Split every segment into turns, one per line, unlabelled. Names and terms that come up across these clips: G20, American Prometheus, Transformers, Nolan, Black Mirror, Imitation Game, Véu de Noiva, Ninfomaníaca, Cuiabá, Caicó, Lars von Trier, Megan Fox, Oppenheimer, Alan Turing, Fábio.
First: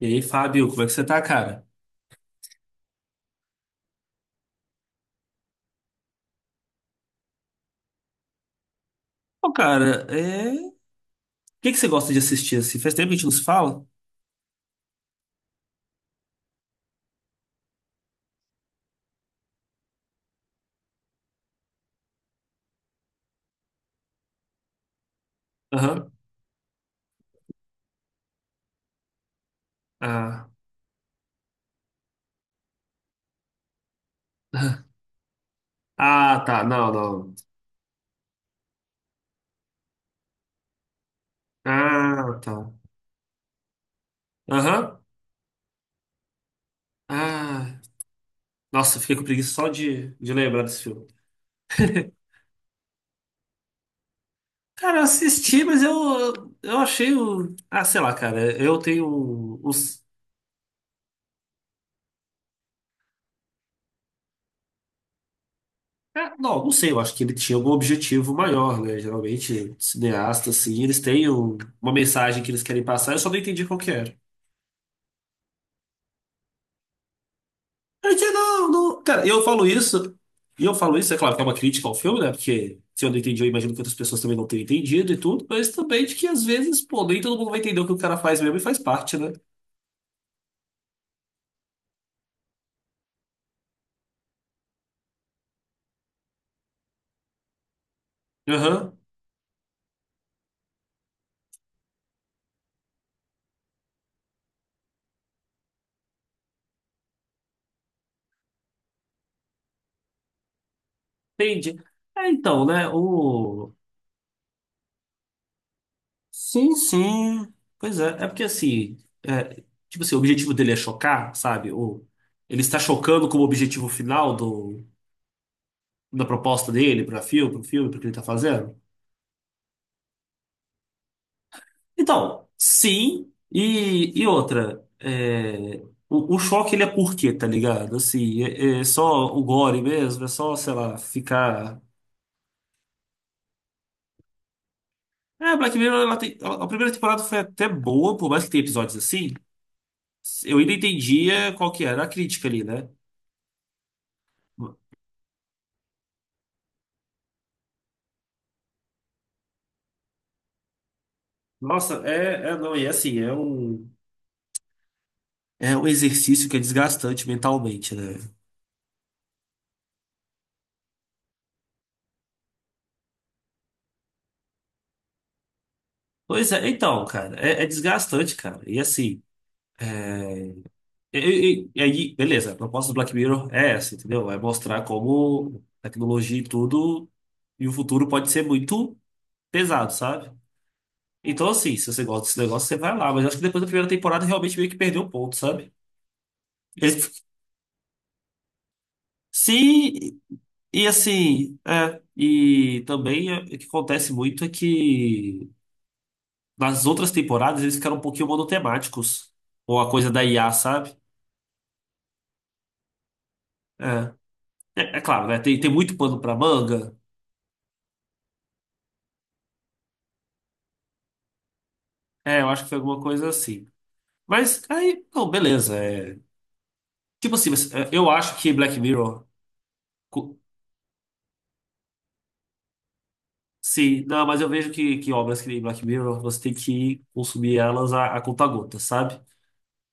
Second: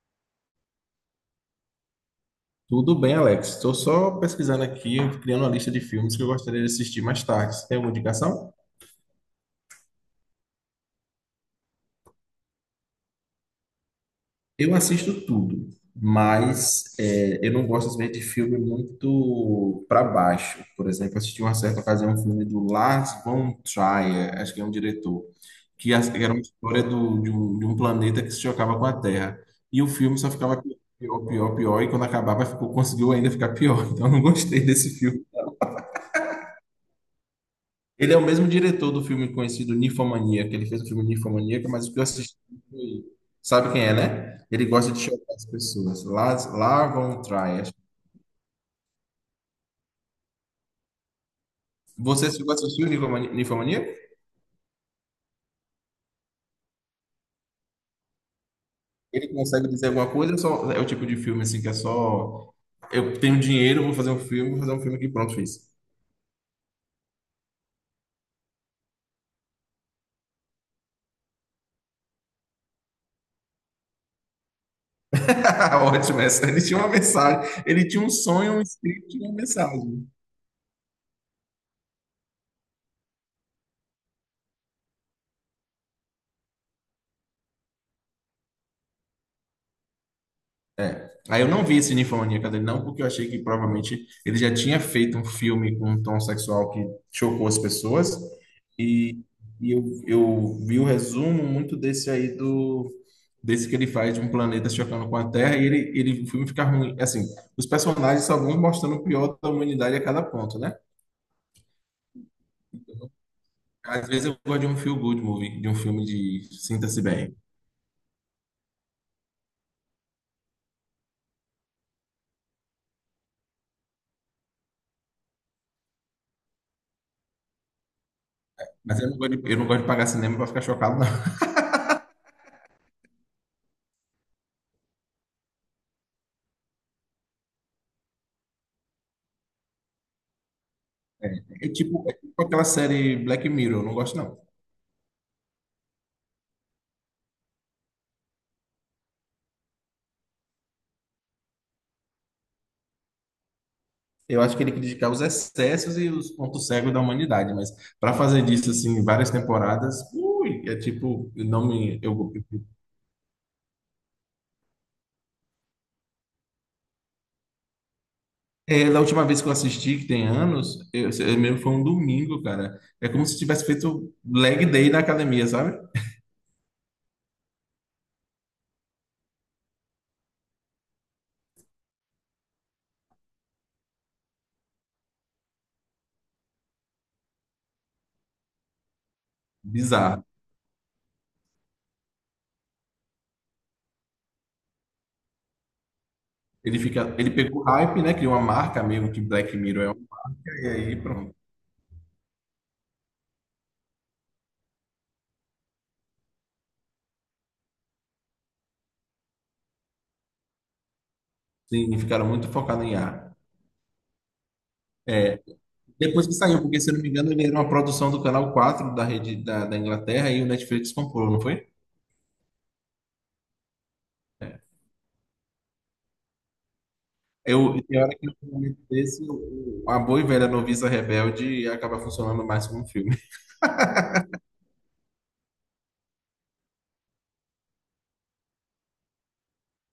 E aí, Fábio, como é que você tá, cara?
Tudo bem, Alex. Estou só pesquisando aqui, criando uma lista de filmes que eu gostaria de assistir mais tarde. Você tem alguma indicação?
Pô, cara, o que que você gosta de assistir assim? Faz tempo que a gente não se fala?
Eu assisto tudo, mas eu não gosto às vezes de filme muito para baixo. Por exemplo, assisti uma certa ocasião um filme do Lars von Trier, acho que é um diretor,
Aham.
que era uma história de um planeta que se chocava com a Terra. E o filme só
Ah.
ficava pior, pior, pior, e quando acabava ficou, conseguiu ainda ficar pior. Então eu não gostei desse filme.
Ah, tá. Não, não.
Ele é o mesmo diretor do filme conhecido Ninfomania, que ele fez o filme Ninfomaníaca, mas o que eu assisti
Ah, tá.
foi... Sabe quem é, né? Ele gosta de
Aham.
chocar as pessoas. Lars von Trier.
Ah. Nossa, eu fiquei com preguiça só de lembrar desse filme.
Você chegou a assistir o Ninfomaníaca?
Cara, eu assisti, mas eu achei o. Ah, sei lá, cara. Eu
Ele
tenho
consegue dizer
os.
alguma coisa, só é o tipo de filme assim que é só eu tenho dinheiro, vou fazer um filme, vou fazer um filme que pronto, fiz.
Ah, não, não sei, eu acho que ele tinha algum objetivo maior, né? Geralmente, cineastas, assim, eles têm uma mensagem que eles querem passar, eu só não entendi qual que era.
Ótimo essa. Ele tinha uma mensagem, ele tinha um
Eu disse,
sonho, um
não, não.
script e
Cara,
uma
eu falo
mensagem.
isso, e eu falo isso, é claro que é uma crítica ao filme, né? Porque se eu não entendi, eu imagino que outras pessoas também não tenham entendido e tudo, mas também de que às vezes, pô, nem todo mundo vai entender o que o cara faz mesmo e faz parte, né?
Aí eu não vi esse Ninfomaníaca dele, não, porque eu achei que provavelmente ele já tinha feito um filme com um tom sexual que chocou as pessoas.
Aham,
E, e eu vi o resumo muito desse aí do. Desse que ele faz de um planeta chocando com a Terra, e ele, o filme fica ruim. Assim, os personagens só vão mostrando o pior da humanidade a cada ponto, né?
entendi. É, então, né?
Às vezes eu gosto de um feel good movie, de um filme de
Sim,
sinta-se bem.
sim. Pois é porque assim, é, tipo assim, o objetivo dele é chocar, sabe? Ele está chocando como objetivo final da proposta dele para filme, pro que ele tá fazendo.
Mas eu não gosto de, eu não gosto de pagar cinema pra ficar chocado, não.
Então, sim, e outra, o choque ele é por quê, tá ligado? Assim, é só o gore mesmo, é só, sei lá, ficar.
É tipo aquela série Black Mirror, eu não gosto, não.
É, Black Mirror, ela tem- a primeira temporada foi até boa, por mais que tenha episódios assim, eu ainda entendia qual que era a crítica ali, né?
Eu acho que ele criticava os excessos e os pontos cegos da humanidade, mas para fazer disso assim várias temporadas, ui, é tipo, não me
Nossa,
eu
não, e assim, é um exercício que é desgastante mentalmente, né?
da última vez que eu assisti, que tem anos, eu mesmo foi um domingo, cara. É como se tivesse feito leg day na academia, sabe?
Pois é, então, cara, é desgastante, cara, e assim. E aí, beleza, a proposta do Black Mirror é essa, entendeu? Vai mostrar como tecnologia e tudo, e o futuro pode ser muito pesado,
Bizarro.
sabe? Então, assim, se você gosta desse negócio, você vai lá. Mas eu acho que depois da primeira temporada realmente meio que perdeu o ponto, sabe?
Ele fica,
Eles-
ele pegou hype, né? Criou uma marca mesmo que Black Mirror é
Sim,
única, e
e
aí pronto.
assim, e também o que acontece muito é que nas outras temporadas eles ficaram um pouquinho monotemáticos, ou a coisa da IA, sabe?
Sim, ficaram muito focados em ar.
É, é claro, né? Tem muito pano
Depois que
pra
saiu, porque se eu
manga.
não me engano, ele era uma produção do Canal 4 da rede da Inglaterra e o Netflix comprou, não foi?
É, eu acho que foi alguma coisa assim. Mas aí, não, beleza. Tipo assim, mas,
Eu, tem hora
eu
que no
acho que Black
momento desse,
Mirror.
a boa e
cu-
velha noviça rebelde acaba funcionando mais como um filme.
Sim, não, mas eu vejo que obras que nem Black Mirror você tem que consumir elas a conta-gota, sabe?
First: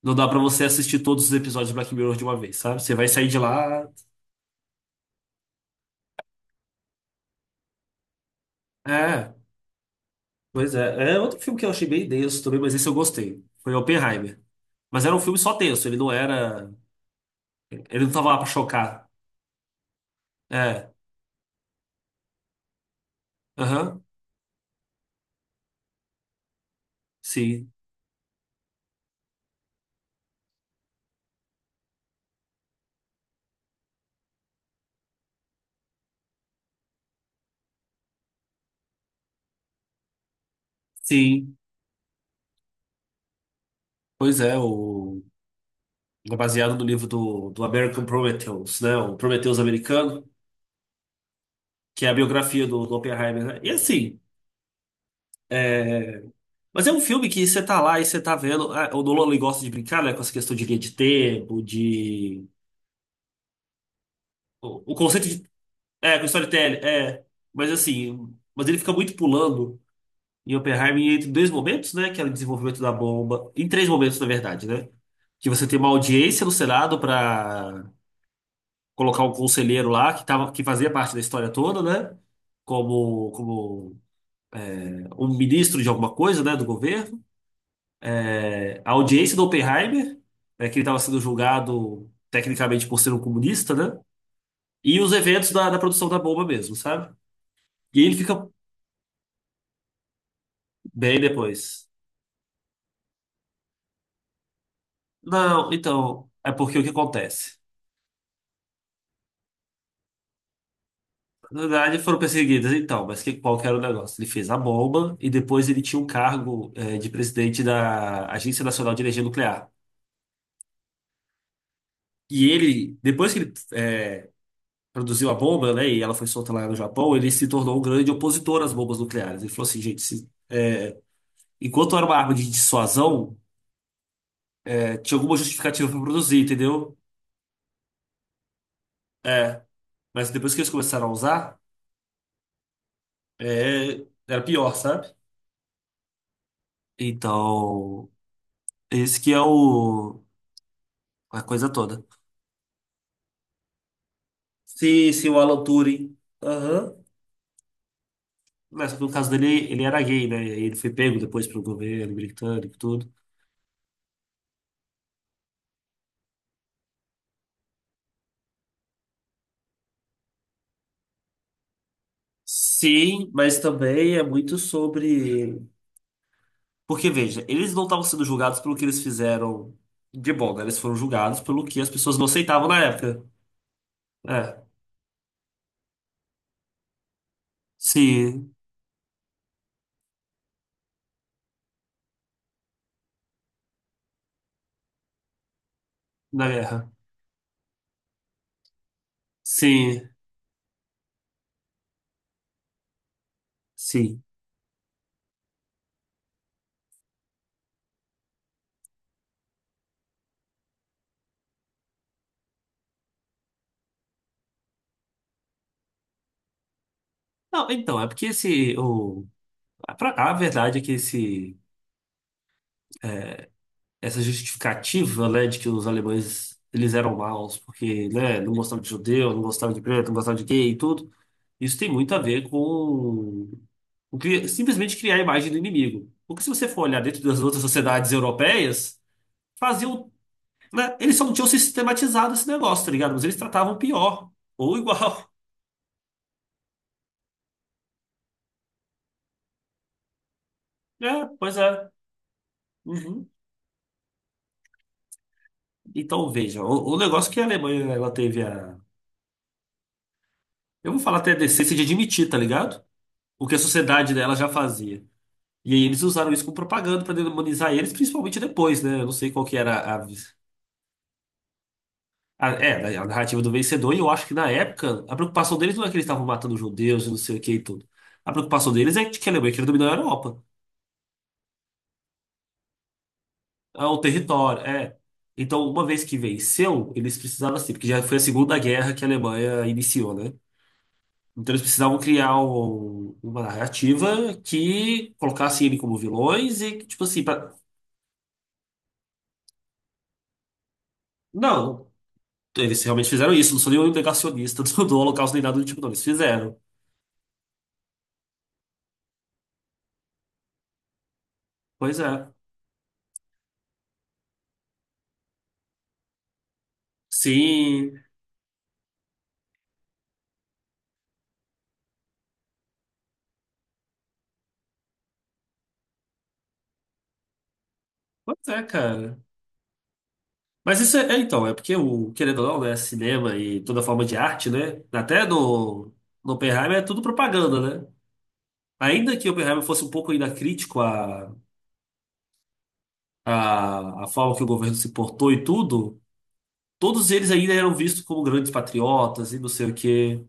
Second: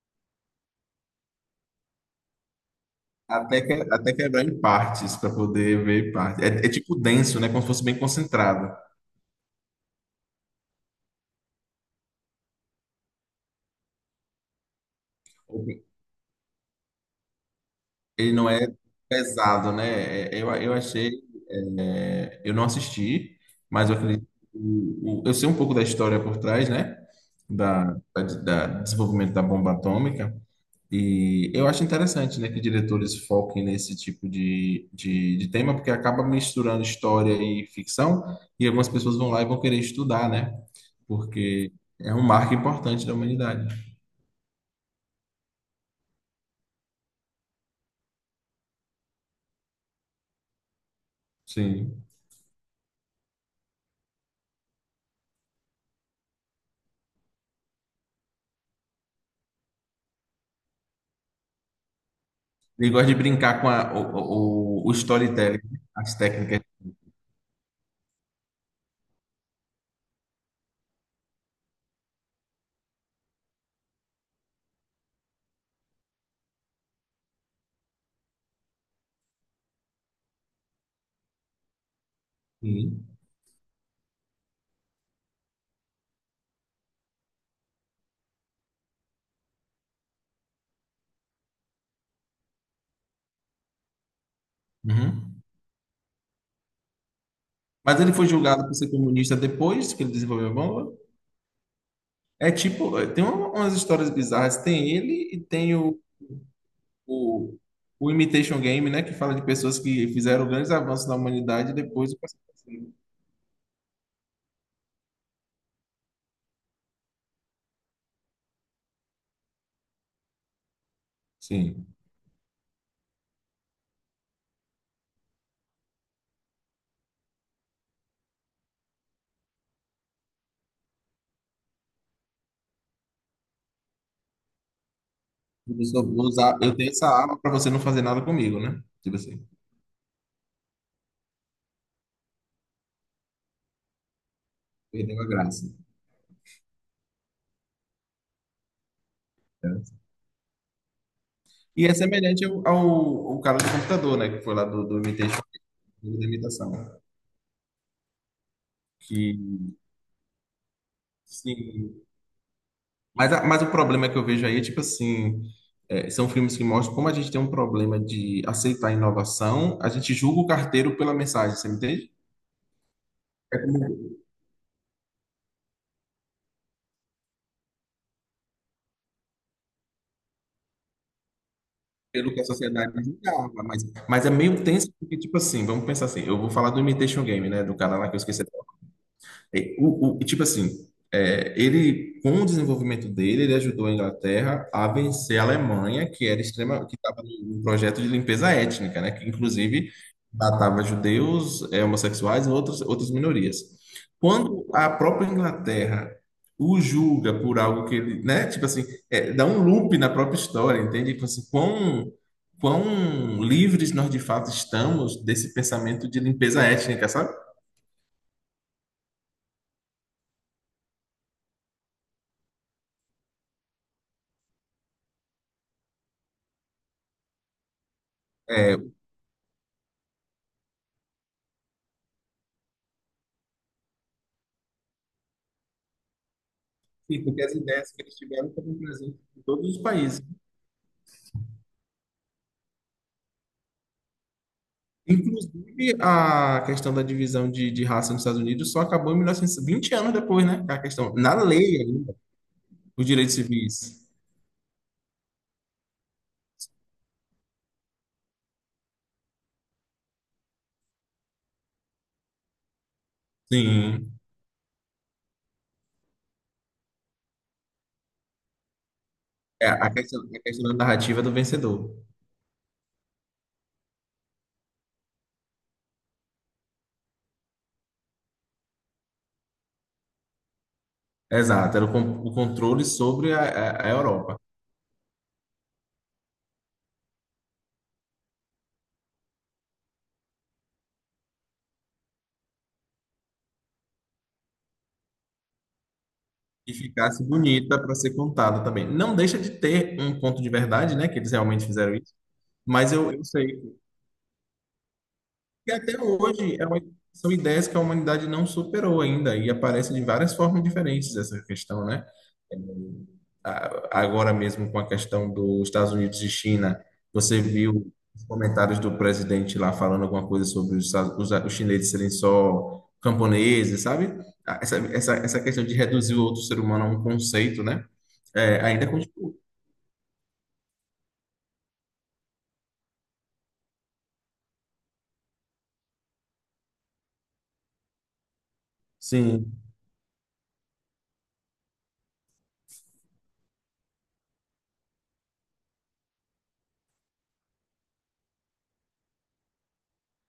Não dá pra você assistir todos os episódios de Black Mirror de uma vez, sabe? Você vai sair de
Até, que, é,
lá.
até quebrar em partes, para poder ver em partes. É, é tipo denso, né? Como se fosse bem concentrado.
É, pois é. É outro filme que eu achei bem denso também, mas esse eu gostei. Foi Oppenheimer. Mas era um filme só tenso, ele não era. Ele não tava
Ele
lá pra
não é
chocar.
pesado, né? É, é, eu
É,
achei. Eu não assisti, mas eu
aham,
acredito. Que eu sei um pouco da história por trás, né?
sim,
Da desenvolvimento da bomba atômica. E eu acho interessante, né, que diretores foquem nesse tipo de tema, porque acaba misturando história e ficção, e algumas pessoas vão lá e vão querer estudar, né?
sim.
Porque é um marco importante da humanidade.
Pois é, o. É baseado no livro do, do American Prometheus, né? O Prometheus americano,
Sim.
que é a biografia do Oppenheimer, né? E assim, é... mas é um filme que você tá lá e você tá vendo. Ah, o Nolan ele gosta de brincar, né? Com essa questão de linha de tempo, de.
Ele gosta de brincar com a-
O,
o, o, o
o conceito de.
storytelling, as
É, com
técnicas.
storytelling. Mas assim, mas ele fica muito pulando em Oppenheimer entre dois momentos, né? Que é o desenvolvimento da bomba. Em três momentos, na verdade, né? Que você tem uma audiência no Senado para colocar um conselheiro lá que tava, que fazia parte da história toda, né?
Sim.
Como é, um ministro de alguma coisa, né, do governo. É, a audiência do Oppenheimer, né, que ele estava sendo julgado tecnicamente por ser um comunista, né? E os
Uhum.
eventos da produção da bomba mesmo, sabe?
Mas
E
ele
ele
foi
fica
julgado por ser comunista depois que ele desenvolveu a bomba.
bem depois.
É tipo, tem umas histórias bizarras. Tem ele e
Não,
tem
então, é porque o que
o,
acontece?
o Imitation Game, né? Que fala de pessoas que fizeram grandes avanços na
Na
humanidade e
verdade,
depois
foram
o processo.
perseguidas, então, mas que, qual que era o negócio? Ele fez a bomba e depois ele tinha um cargo, de presidente da Agência Nacional de Energia Nuclear.
Sim.
E ele, depois que ele produziu a bomba, né, e ela foi solta lá no Japão, ele se tornou um grande opositor às bombas nucleares. Ele falou assim, gente, enquanto era uma arma de dissuasão, tinha alguma
Eu
justificativa para
só vou
produzir,
usar, eu tenho
entendeu?
essa arma para você não fazer nada comigo, né? Tipo assim,
É, mas depois que eles começaram a usar, era pior, sabe?
perdeu a graça.
Então, esse que é
Né?
a coisa
E é
toda.
semelhante ao cara do computador, né? Que foi lá do
Sim, sim, o
Imitation,
Alan Turing,
da imitação.
aham. Mas só que no caso
Que,
dele, ele era gay, né? E aí ele foi pego depois pelo
sim.
governo britânico e tudo.
Mas o problema que eu vejo aí é tipo assim. São filmes que mostram como a gente tem um problema de aceitar inovação, a gente julga o carteiro pela mensagem, você me entende?
Sim,
É
mas
como
também é muito sobre. Porque, veja, eles não estavam sendo julgados pelo que eles fizeram de bom, né? Eles foram julgados pelo que as pessoas não
pelo que a
aceitavam na
sociedade
época.
julgava, mas é
É.
meio tenso, porque, tipo assim, vamos pensar assim, eu vou falar do Imitation Game, né, do cara lá que eu esqueci
Sim,
e, o, tipo assim, ele, com o desenvolvimento dele, ele ajudou a Inglaterra a vencer a Alemanha, que era
na
extrema,
guerra.
que estava num projeto de limpeza étnica, né? Que inclusive
Sim,
matava judeus, homossexuais e outros, outras minorias.
sim.
Quando a própria Inglaterra o julga por algo que ele, né? Tipo assim, dá um loop na própria história, entende? Tipo assim, quão, livres nós de fato estamos desse pensamento de limpeza étnica, sabe?
Não, então, é porque esse. A verdade é que esse... essa justificativa, né, de que os alemães eles eram maus porque, né, não
É,
gostavam de judeu, não gostavam de preto, não gostavam de gay e tudo, isso tem muito a ver com. Simplesmente criar a imagem do inimigo. Porque se você for olhar dentro
sim,
das
porque as
outras
ideias que
sociedades
eles tiveram estavam
europeias,
presentes em todos os
faziam,
países.
né, eles só não tinham sistematizado esse negócio, tá ligado? Mas eles tratavam pior ou igual.
Inclusive, a questão da divisão de raça nos Estados Unidos só acabou em mil novecentos e 20 anos depois, né? A questão,
É,
na
pois
lei
é.
ainda, os
Uhum.
direitos civis.
Então veja, o negócio que a Alemanha ela teve a, eu vou falar até a decência de admitir, tá ligado? O que a sociedade
Sim.
dela já fazia. E aí eles usaram isso como propaganda para demonizar eles, principalmente depois, né? Eu não sei qual que
É,
era a,
a questão da narrativa do vencedor.
A narrativa do vencedor, e eu acho que na época a preocupação deles não é que eles estavam matando judeus e não sei o que e tudo. A preocupação deles é que a Alemanha queria dominar a Europa,
Exato, era o, o controle sobre a, a,
é
a
o
Europa.
território. Então, uma vez que venceu, eles precisavam assim, porque já foi a Segunda Guerra que a Alemanha iniciou, né? Então eles precisavam criar uma narrativa que colocasse ele como vilões e,
E
que, tipo assim,
ficasse
pra...
bonita para ser contada também. Não deixa de ter um ponto de verdade, né? Que eles realmente
não,
fizeram isso.
eles
Mas
realmente
eu
fizeram isso, não
sei,
sou nenhum negacionista do Holocausto nem nada do
e
tipo, não,
até
eles fizeram.
hoje é uma- são ideias que a humanidade não superou ainda e aparecem de várias formas diferentes essa questão,
Pois
né?
é.
É, agora mesmo com a questão dos Estados Unidos e China, você viu
Sim,
os comentários do presidente lá falando alguma coisa sobre os chineses serem só camponeses, sabe? Ah, essa questão de reduzir o outro ser humano a um conceito, né?
pois
É,
é,
ainda
cara.
continua.
Mas isso é, então, é porque o, querendo ou não, né, cinema e toda forma de arte, né? Até no Oppenheimer é tudo propaganda, né? Ainda que o
Sim.
Oppenheimer fosse um pouco ainda crítico à forma que o governo se portou e tudo, todos eles ainda eram vistos como grandes patriotas e não sei o quê.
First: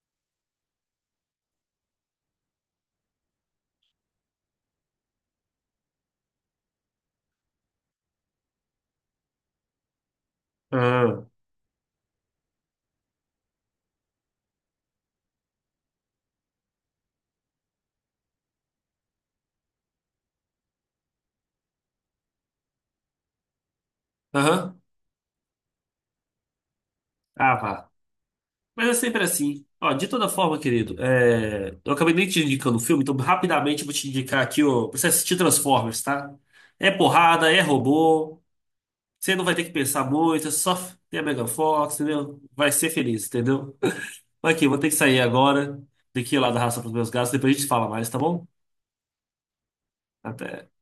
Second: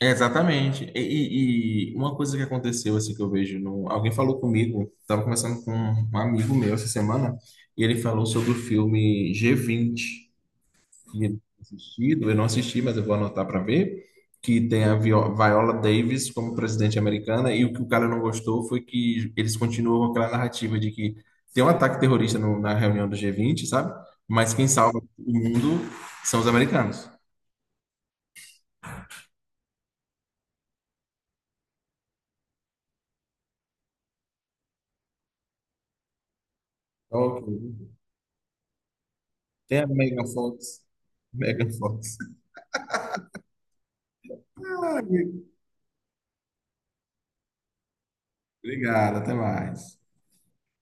Exatamente. E uma coisa que aconteceu, assim, que eu vejo no... Alguém falou comigo, estava conversando com um amigo meu essa semana, e ele falou sobre o filme G20,
Ah.
que ele tinha assistido, eu não assisti, mas eu vou anotar para ver, que tem a Viola Davis como presidente americana, e o que o cara não gostou foi que eles continuam com aquela narrativa de que tem um ataque terrorista na reunião do G20, sabe? Mas quem
Aham.
salva o mundo são os americanos.
Ah, vá. Mas é sempre assim. Ó, de toda forma, querido, eu acabei nem te indicando o filme, então rapidamente eu vou te indicar aqui, ó, pra você assistir Transformers, tá? É
Ok.
porrada, é robô. Você não vai ter que
Tem a
pensar
Megan
muito, é só
Fox.
ter a Megan
Megan
Fox,
Fox.
entendeu? Vai ser feliz, entendeu? Mas aqui, vou ter que sair
Ai,
agora. Daqui lá da raça pros meus gatos, depois a gente fala mais, tá bom?
obrigado, até mais.
Até.